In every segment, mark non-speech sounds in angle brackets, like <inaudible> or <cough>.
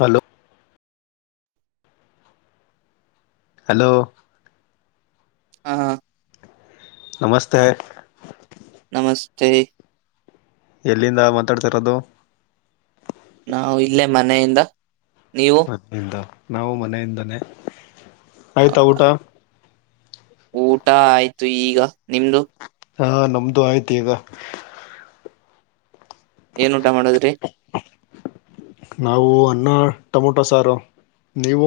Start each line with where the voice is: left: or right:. left: Hello hello
right: ಹಾ
left: ನಮಸ್ತೆ
right: ನಮಸ್ತೆ
left: ಎಲ್ಲಿಂದ ಮಾತಾಡ್ತಿರೋದು.
right: ನಾವು ಇಲ್ಲೇ ಮನೆಯಿಂದ. ನೀವು
left: ಮತನಿಂದ ನಾವು ಮನೆಯಿಂದನೇ ಆಯ್ತಾ
right: ಹೌದಾ
left: ಊಟ.
right: ಊಟ ಆಯ್ತು ಈಗ ನಿಮ್ದು.
left: ಹಾ ನಮ್ದು ಆಯ್ತು ಈಗ
right: ಏನ್ ಊಟ ಮಾಡಿದ್ರಿ
left: ನಾವು ಅನ್ನ ಟೊಮೊಟೊ ಸಾರು ನೀವು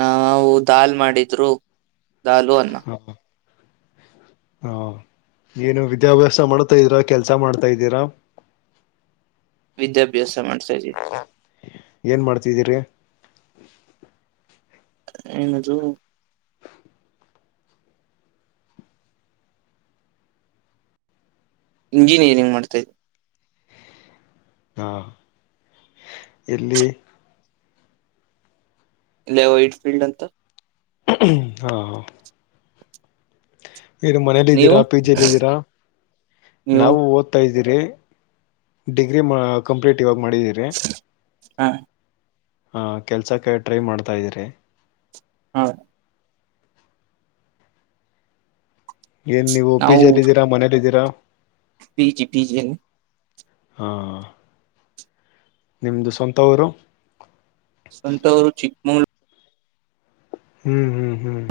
right: ನಾವು ದಾಲ್ ಮಾಡಿದ್ರು ದಾಲು ಅನ್ನ
left: ಅಧಖ <inaudible> ಹಾ ಏನು ವಿದ್ಯಾಭ್ಯಾಸ ಮಾಡ್ತಾ ಇದೀರಾ ಕೆಲ್ಸ ಮಾಡ್ತಾ ಇದ್ದೀರಾ. ಔನ <inaudible>
right: ವಿದ್ಯಾಭ್ಯಾಸ. ಮಾಡ್ತಾ ಇದೀವಿ
left: ಏನ್ ಮಾಡ್ತಿದ್ದೀರಿ.
right: ಏನದು ಇಂಜಿನಿಯರಿಂಗ್ ಮಾಡ್ತ ಇದ್
left: ಹಾ ಎಲ್ಲಿ
right: ಇಲ್ಲೇ ವೈಟ್ ಫೀಲ್ಡ್ ಅಂತ
left: ಹಾ ಹ ಏನು ಮನೇಲಿ
right: ನೀವು
left: ಇದಿದ್ದೀರಾ ಪಿ ಜಿಲ್ಲಿ ಇದಿದ್ದೀರಾ
right: ನೀವು
left: ನಾವು ಓದ್ತಾ ಇದ್ದೀರಿ ಡಿಗ್ರಿ ಕಂಪ್ಲೀಟ್ ಇವಾಗ ಮಾಡಿದ್ದೀರಿ
right: ಹ
left: ಹಾ ಕೆಲ್ಸಕ್ಕೆ ಟ್ರೈ ಮಾಡ್ತಾ ಇದ್ದೀರಿ
right: ಹಾ
left: ಏನ್ ನೀವು
right: ನಾವು
left: ಪಿಜಿ ಅಲ್ಲಿ ಇದಿದ್ದೀರ ಮನೇಲಿದಿರ
right: ಪಿ ಜಿ ಪಿಜಿ ಅಲ್ಲಿ
left: ಹಾ ನಿಮ್ದು ಸ್ವಂತ ಊರು
right: ಸ್ವಂತವರು ಚಿಕ್ಕಮಂಗ್ಳೂರ್
left: ಹ್ಮ್ ಹ್ಮ್ ಹ್ಮ್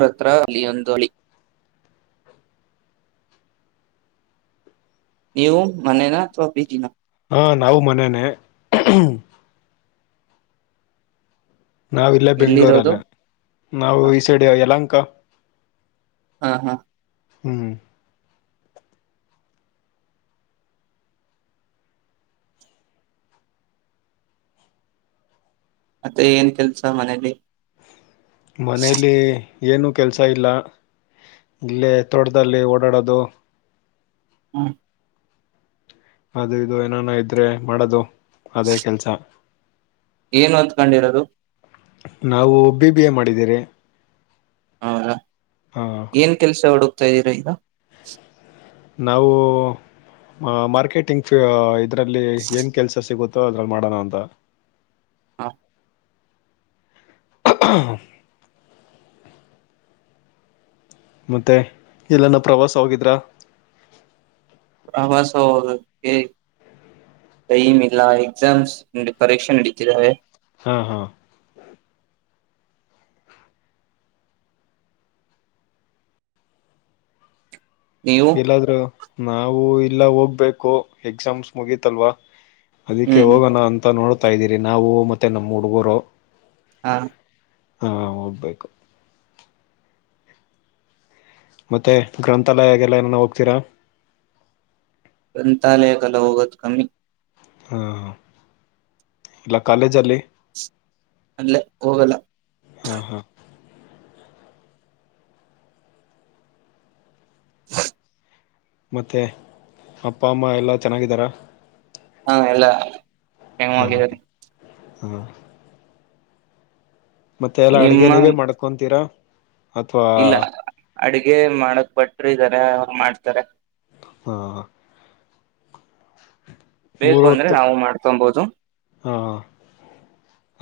right: ಹತ್ರ ಒಂದು ಹಳ್ಳಿ ನೀವು ಮನೇನ ಅಥವಾ ಪಿ ಜಿ ನಾ
left: ಹ ನಾವು ಮನೇನೆ ನಾವ ಇಲ್ಲೇ
right: ಎಲ್ಲಿರೋದು
left: ಬೆಂಗಳುರಲ್ಲೇ ನಾವು
right: ಹ
left: ಈ ಸೈಡ್ ಯಲಹಂಕ
right: ಹಾ ಹಾ
left: ಹ್ಮ್
right: ಮತ್ತೆ ಏನ್ ಕೆಲ್ಸ ಮನೇಲಿ
left: ಮನೇಲಿ ಏನೂ ಕೆಲಸ ಇಲ್ಲ ಇಲ್ಲೇ ತೋಟದಲ್ಲಿ ಓಡಾಡೋದು
right: ಹ್ಮ
left: ಅದು ಇದು ಏನಾನ ಇದ್ರೆ ಮಾಡದು ಅದೇ ಕೆಲ್ಸ
right: ಏನು ಓದ್ಕೊಂಡಿರೋದು
left: ನಾವು ಬಿ ಬಿ ಎ ಮಾಡಿದ್ದವೆ
right: ಹೌದಾ ಏನ್ ಕೆಲ್ಸ ಹುಡುಕ್ತಾ ಇದ್ದೀರಾ ಈಗ
left: ನಾವು ಮಾರ್ಕೆಟಿಂಗ್ ಇದ್ರಲ್ಲಿ ಏನ್ ಕೆಲ್ಸ ಸಿಗುತ್ತೆ ಅದ್ರಲ್ಲಿ ಮಾಡೋಣ ಅಂತ
right: ಹಾ
left: <inaudible> ಮತ್ತೆ ಎಲ್ಲಾನ ಪ್ರವಾಸ ಹೋಗಿದ್ರ
right: ಪ್ರವಾಸ ಹೋಗಬೇಕು ಟೈಮ್ ಇಲ್ಲ ಎಕ್ಸಾಮ್ಸ್ ಪರೀಕ್ಷೆ ನಡೀತಿದ್ದಾವೆ
left: ಹಾ ಹಾ
right: ನೀವು
left: ಎಲ್ಲಾದ್ರು ನಾವು ಇಲ್ಲಾ ಹೋಗ್ಬೇಕು ಎಕ್ಸಾಮ್ಸ್ ಮುಗೀತಲ್ವಾ ಅದಕ್ಕೆ
right: ಹ್ಮ್
left: ಹೋಗೋಣ ಅಂತ ನೋಡ್ತಾ ಇದ್ದೀರಿ ನಾವು ಮತ್ತೆ ನಮ್ಮ್ ಹುಡುಗರು
right: ಹಾ
left: ಹಾ ಹೋಗ್ಬೇಕು ಮತ್ತೆ ಗ್ರಂಥಾಲಯಾಗಲ್ಲ ಏನು ಹೋಗ್ತೀರಾ
right: ಗ್ರಂಥಾಲಯ ಎಲ್ಲಾ ಹೋಗೋದು ಕಮ್ಮಿ
left: ಹಾ ಇಲ್ಲ ಕಾಲೇಜ್ ಅಲ್ಲಿ
right: ಅಲ್ಲೇ ಹೋಗಲ್ಲ
left: ಹಾ ಹಾ
right: ಹ
left: ಮೆ ಅಪ್ಪ ಅಮ್ಮ ಎಲ್ಲ ಚೆನ್ನಾಗಿದ್ದಾರ
right: ಹಾ ಎಲ್ಲ <unintelligible>
left: ಹ್ಮ ಮತ್ತೆ ಎಲ್ಲ ಅಡುಗೆ
right: ನಿಮ್ಮ
left: ನೀವೇ ಮಾಡ್ಕೊತೀರಾ
right: ಇಲ್ಲ ಅಡಗೆ ಮಾಡಕ್ ಬಟ್ರು ಇದಾರೆ ಮಾಡ್ತಾರೆ
left: ಹಾ
right: ಬೇಕು
left: ಮೂರು
right: ಅಂದ್ರೆ
left: ಹೊತ್ತು
right: ನಾವು ಮಾಡ್ಕೊಬಹುದು
left: ಹ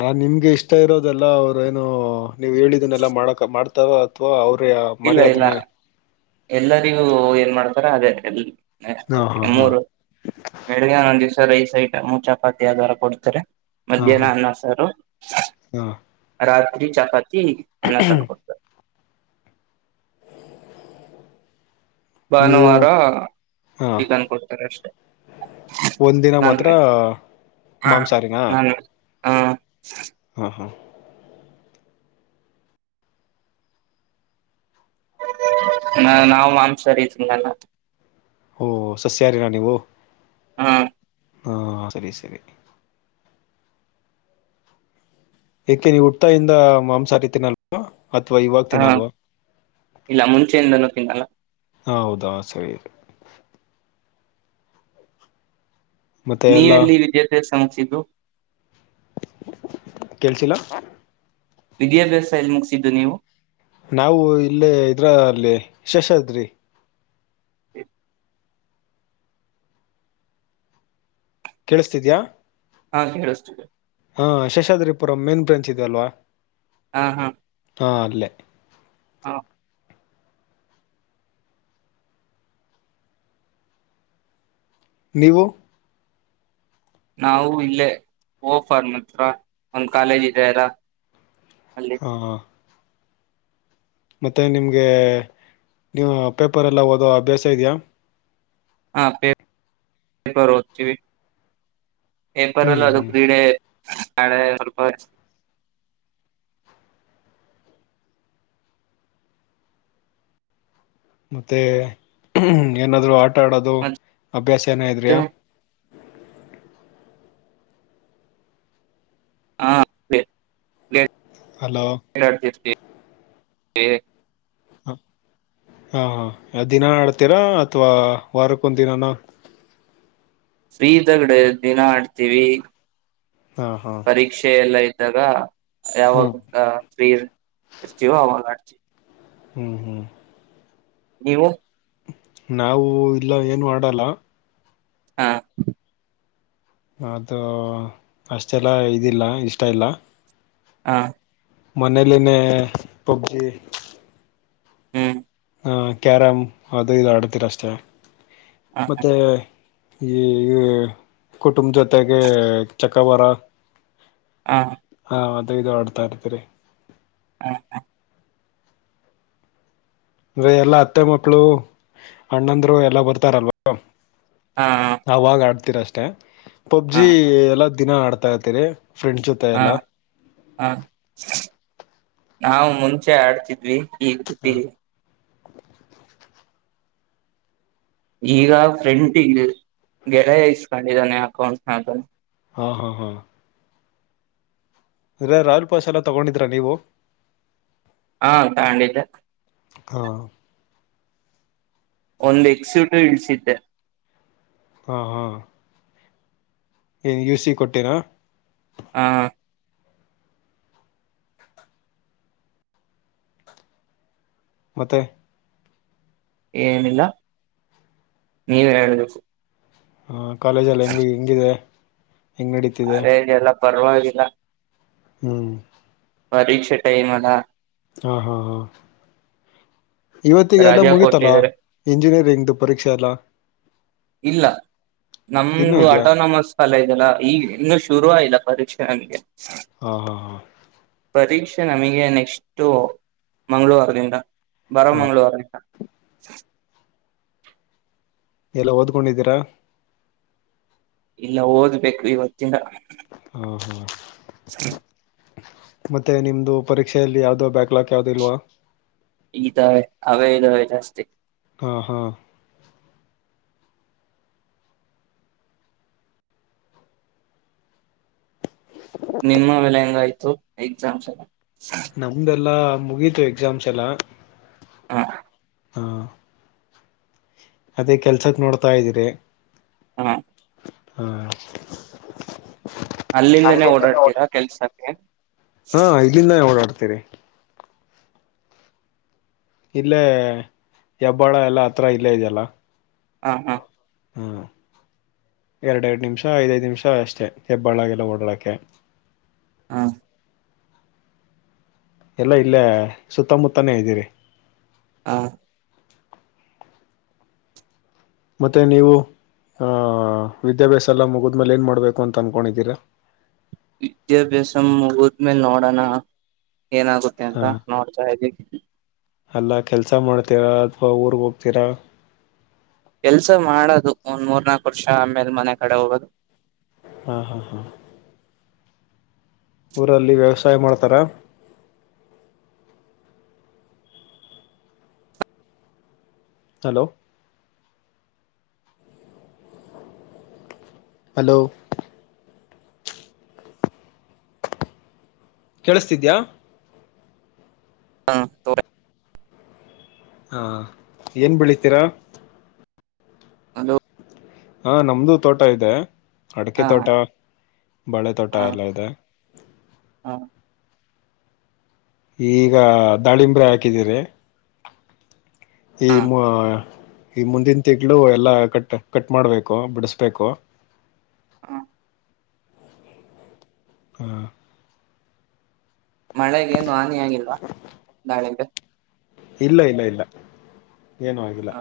left: ಯಾವದ್ ನಿಮ್ಗೆ ಇಷ್ಟು ಇಷ್ಟ ಇರೋದೆಲ್ಲ ಅವರು ಏನು ನೀವು ಹೇಳಿದನ್ನೆಲ್ಲ ಮಾಡಕ ಮಾಡ್ತಾರ ಅಥವಾ ಅವರು
right: ಇಲ್ಲ ಇಲ್ಲ ಎಲ್ಲರಿಗೂ ಏನ್ ಮಾಡ್ತಾರ ಅದೇ ಎಲ್ಲಿ
left: ಹಾ ಹಾ ಹಾ
right: ಮೂರು ಬೆಳಗೆ ಒಂದು ದಿವಸ ರೈಸ್ ಐಟಂ ಚಪಾತಿ ಅದೆಲ್ಲ ಕೊಡ್ತಾರೆ
left: ಹಾ
right: ಮಧ್ಯಾಹ್ನ
left: ಹಾ
right: ಅನ್ನ ಸಾರು
left: ಹಾ
right: ರಾತ್ರಿ ಚಪಾತಿ ಅಲ್ಲ ಸ ಕೊಡ್ತ
left: ನೀವು
right: ಭಾನುವಾರ ಚಿಕನ್ ಕೊಡ್ತಾರೆ ಅಷ್ಟೆ
left: ಒಂದ ದಿನ ಮಾತ್ರ ಮಾಂಸಾರಿನ
right: ನಾನು ಹಾ
left: ಹಾ ಹಾ
right: ನ ನಾವು ಮಾಂಸರ ತಿಂಗಲ್ಲ
left: ಓ ಸಸ್ಯಾರಿ ರಾಣಿ ವ
right: ಹಾ
left: ಹಾ ಸರಿ ಸರಿ ಇತಿ ನೀ ಹುಟ್ಟತಾ ಇಿಂದ ಮಾಂಸ ಆಟತೀನಲ್ವಾ
right: ಹಾ ಇಲ್ಲ ಮುಂಚೆಿಂದನೂ ತಿನ್ನಲ್ಲ
left: ಹೌದಾ ಸರಿ ಇ ಮತ್ತೆ ಎಲ್ಲ
right: ನೀವೆಲ್ಲಿ ವಿಜೇತೆ ಸಂಸಿದ್ದು
left: ಕೇಳಿಸ
right: ವಿದ್ಯಾಭ್ಯಾಸ ಎಲ್ಲಿ ಮುಗಿಸಿದ್ದು ನೀವು
left: ನಾವು ಇಲ್ಲೇ ಇದ್ರ ಅಲ್ಲಿ ಶಶಾದ್ರಿ ಕೇಳಿಸತಿದ್ಯಾ
right: ಹಾ ಕೇಳಷ್ಟತ
left: ಹಾ ಶಶಾದ್ರಿಪುರಂ ಮೇನ್ ಬ್ರೆಂಚ್ ಇದೆಲ್ವಾ
right: ಹಾ ಹಾ
left: ಹ ಅಲ್ಲೇ
right: ಹಾ
left: ನೀವು
right: ನಾವು ಇಲ್ಲೇ ಓಫರ್ ಮಾತ್ರ ಒಂದ್ ಕಾಲೇಜ್ ಇದ್ದಾರ
left: ಹಾ ಹ ಮತ್ತೆ ನಿಮಗೆ ನೀವು ಪೇಪರೆ ಎಲ್ಲ ಓದೋ ಅಭ್ಯಾಸ ಇದೆಯಾ
right: ಹಾ ಪೇಪರ್ತಿವಿ ಏಪರ್ಲ್ಲ
left: ಹ್ಮ್
right: ಅದು
left: ಹ್ಮ್
right: ಕ್ರೀಡೆ ಹಾಳ ಸ್ವಲ್ಪ
left: ಮತ್ತೆ ಏನಾದ್ರು ಆಟ ಆಡೋದು
right: ಮತ್ತೆ
left: ಅಭ್ಯಾಸ ಏನ ಇದ್ರ್ಯಾ
right: ಹಾ
left: ಹಲೋ
right: ಹ
left: ಹಾ ಹಾ ಹಾ ದಿನ ಆಡ್ತೀರಾ ಅಥವಾ ವಾರಕ್ಕೊಂದ ದಿನಾನ
right: ಸ್್ರೀದಗಡೆ ದಿನ ಆಡ್ತೀವಿ
left: ಹಾ ಹಾ
right: ಪರೀಕ್ಷೆ ಎಲ್ಲ ಇ ಇದ್ದಾಗ
left: ಹ್ಮ್
right: ಯಾವಾಗ ಸ್ತ್ರೀರ್ ಇರ್ತೀವೋ ಅವಾಗ ಆಡ್ತಿೀವಿ
left: ಹ್ಮ್ ಹ್ಮ್
right: ನೀವು
left: ನಾವು ಇಲ್ಲ ಏನು ಆಡಲ್ಲ.
right: ಹಾ.
left: ಅದು ಅಷ್ಟೆಲ್ಲ ಇದಿಲ್ಲ ಇಷ್ಟ ಇಲ್ಲ.
right: ಹಾ
left: ಮನೆ ಲೈನೆ ಪಬ್ಜಿ
right: ಹ್ಮ್
left: ಆ ಕ್ಯಾರಮ್ ಅದು ಇದು ಆಡ್ತಿರ ಅಷ್ಟೆ
right: ಹ
left: ಮತ್ತೆ ಈ ಕುಟುಂಬ ಜೊತೆಗೆ ಚಕ್ಕವರ
right: ಹ
left: ನಾವ ಅದ ಇದು ಆಡ್ತಾ ಇರ್ತ್ರರಿ
right: ಹಾ ಹ
left: ಅಂದೆ ಎಲ್ಲಾ ಅತ್ತೆ ಮಕ್ಕಳು ಅಣ್ಣಂದ್ರು ಎಲ್ಲಾ ಬರ್ತಾರಲ್ವ
right: ಹಾ
left: ಅವಾಗ ಆಡ್ತೀರ ಅಷ್ಟೆ ಪಬ್ಜಿ
right: ಹ
left: ಎಲ್ಲ ದಿನ ಆಡ್ತಾ ಇರ್ತೀರಿ. ಫ್ರೆಂಡ್ಸ್ ಜೊತೆ
right: ಹಾ
left: ಎಲ್ಲ
right: ಹಾ ನಾವ್ ಮುಂಚೆ ಆಡ್ತಿದ್ವಿ. <unintelligible> ಈಗ ಫ್ರಿಂಟಿಂಗ್ ಗೆಳೆಯ ಇಸ್ಕೊಂಡಿದಾನೆ ಅಕೌಂಟ್ನದು.
left: ಹಾ ಹಾ ಹಾ. ಇ ರಾಯಲ್ಪಸ್ ಎಲ್ಲ ತಗೊಂಡಿದೀರಾ ನೀವು.
right: ಹಾ ತಗಂಡಿದೆ.
left: ಹಾ.
right: ಒಂದ್ ಎಕ್ಸಿಟ್ಯೂ ಇಳ್ಸಿದ್ದೆ.
left: ಹಾ ಹಾ. <unintelligible> ಕೊಟ್ಟೀರ.
right: ಹಾ.
left: ಮತ್ತೆ.
right: ಏನಿಲ್ಲ ನೀವೆ ಹೇಳ್ಬೇಕು.
left: ಹಾ ಕಾಲೇಜ ಎಲ್ಲ ಹೆಂಗು ಹೆಂಗಿದೆ. ಹೆಂಗ್ ನಡೀತಿದೆ.
right: ಪರ್ವಾಗಿಲ್ಲ.
left: ಹ್ಮ್.
right: ಪರೀಕ್ಷೆ ಟೈಮ್ ಅಲಾ.
left: ಹಾ ಹಾ ಹಾ. ಇವತ್ತಿಗೆ ಎಲ್ಲಾ
right: ರಜಾ
left: ಮುಗೀತಲ್ಲಾ
right: ಕೊಟ್ಟಿದ್ದಾರೆ
left: ಇಂಜಿನಿಯರಿಂಗ್ದು ಪರೀಕ್ಷೆ ಎಲ್ಲ.
right: ಇಲ್ಲ
left: ಇನ್ನೂ
right: ನಮ್ದು
left: ಇದೆಯಾ
right: ಅಟೋನಮಸ್. ಕಾಲೇಜ್ ಅಲ ಈಗಿನ್ನೂ ಶುರು ಆಗಿಲ್ಲ ಪರೀಕ್ಷೆ ನಂಗೆ.
left: ಹಾ ಹಾ ಹಾ.
right: ಪರೀಕ್ಷೆ ನಮಿಗೆ ನೆಕ್ಸ್ಟ್ ಮಂಗಳವಾರದಿಂದ. ಬರೋ
left: ಹಾ
right: ಮಂಗಳವಾರ ಇಂದ.
left: ಎಲ್ಲ ಓದ್ಕೊಂಡಿದ್ದೀರಾ.
right: ಇಲ್ಲ ಓದ್ಬೇಕು ಇವತಿಂದ.
left: ಹಾ ಹಾ.
right: <unintelligible>
left: ಮತ್ತೆ ನಿಮ್ದು ಪರೀಕ್ಷೆಯಲ್ಲಿ ಯಾವ್ದೋ ಬ್ಯಾಕ್ಲಾಕ್ ಯಾವ್ದು ಇಲ್ವಾ.
right: ಇದಾವೆ ಅವೆ ಇದಾವೆ ಅಷ್ಟೆ.
left: ಹಾ ಹಾ.
right: ನಿಮ್ಮವೆೆಲ್ಲ ಹೆಂಗಾಯ್ತು ಎಕ್ಸಾಮ್ಸ್ ಎಲ್ಲ.
left: ನಂದೆಲ್ಲ ಮುಗೀತು ಎಕ್ಸಾಮ್ಸ್ ಎಲ್ಲ.
right: ಹಾ.
left: ಹಾ. ಅದೇ ಕೆಲ್ಸಕ್ ನೋಡ್ತಾ ಇದಿರಿ.
right: ಹ
left: ಹಾ
right: ಅಲ್ಲಿಂದನೇ ಓಡಾಡ್ತೀರಾ ಕೆಲ್ಸಕ್ಕೆ
left: ಹಾ ಇಲ್ಲಿಂದನೆ ಓಡಾಡ್ತೀರಿ. ಇಲ್ಲೇ ಹೆಬ್ಬಾಳ ಎಲ್ಲ ಹತ್ರ ಇಲ್ಲೇ ಇದೆಯಲ್ಲ.
right: ಹಾ ಹಾ.
left: ಹ್ಮ. ಎರಡ್ ಎರಡ್ ನಿಮಿಷ ಐದೈದ್ ನಿಮಿಷ ಅಷ್ಟೇ ಹೆಬ್ಬಾಳಗೆಲ್ಲ ಓಡಾಡೋಕೆ.
right: ಹಾ.
left: ಎಲ್ಲಾ ಇಲ್ಲೇ ಸುತ್ತಮುತ್ತನೇ ಇದ್ದೀವಿ.
right: ಹಾ.
left: ಮತ್ತೆ ನೀವು. ಹ ವಿದ್ಯಾಭ್ಯಾಸ ಎಲ್ಲ ಮುಗುದ್ಮೇಲೆ ಏನ್ ಮಾಡ್ಬೇಕು ಅಂತ ಅನ್ಕೊಂಡಿದ್ದೀರಾ.
right: ವಿದ್ಯಾಭ್ಯಾಸ ಮುಗದ್ಮೇಲೆ ನೋಡೋಣ ಏನಾಗುತ್ತೆ ಅಂತ
left: ಹಾ
right: ನೋಡ್ತಾ ಇದೀವಿ
left: ಅಲ್ಲ ಕೆಲ್ಸ ಮಾಡ್ತೀರಾ ಅಥ್ವಾ ಊರ್ಗ ಹೋಗ್ತೀರಾ
right: ಕೆಲ್ಸ ಮಾಡೋದು ಒಂದ್ ಮೂರ್ ನಾಕ್ ವರ್ಷ ಆದ ಮೇಲೆ ಮನೆ ಕಡೆ ಹೋಗೋದು
left: ಹಾ ಹಾ ಹಾ ಊರಲ್ಲಿ ವ್ಯವಸಾಯ ಮಾಡ್ತಾರ ಹಲೋ ಹಲೋ ಕೇಳುಸತ್ತಿದ್ದೀಯಾ
right: ಹಾ ತೋ
left: ಹಾ ಹಾ ಏನ್ ಬೆಳಿತೀರಾ
right: ಹಲೋ
left: ಹಾ ನಮ್ದು ತೋಟ ಇದೆ ಅಡಕೆ
right: ಹ
left: ತೋಟ ಬಾಳೆ ತೋಟ ಎಲ್ಲ ಇದೆ
right: ಹಾ
left: ಈಗ ದಾಳಿಂಬ್ರೆ ಹಾಕಿದೀರಿ ಈ
right: ಹ
left: ಮ ಈಗ ಮುಂದಿನ ತಿಂಗಳು ಎಲ್ಲಾ ಕಟ್ ಕಟ್ ಮಾಡ್ಬೇಕು ಬಿಡಿಸಬೇಕು
right: ಹಾ
left: ಹಾ
right: ಮಳೆಗೆ ಏನು ಹಾನಿಯಾಗಿಲ್ವಾ ದಾಳಿಂಬೆ
left: ಇಲ್ಲ ಇಲ್ಲ ಇಲ್ಲ ಏನು ಆಗಿಲ್ಲ.
right: ಹ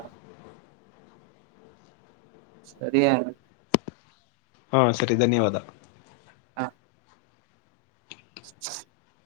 right: ಸರಿಯಾನ?
left: ಹಾ ಸರಿ ಧನ್ಯವಾದ
right: ಹಾ <unintelligible>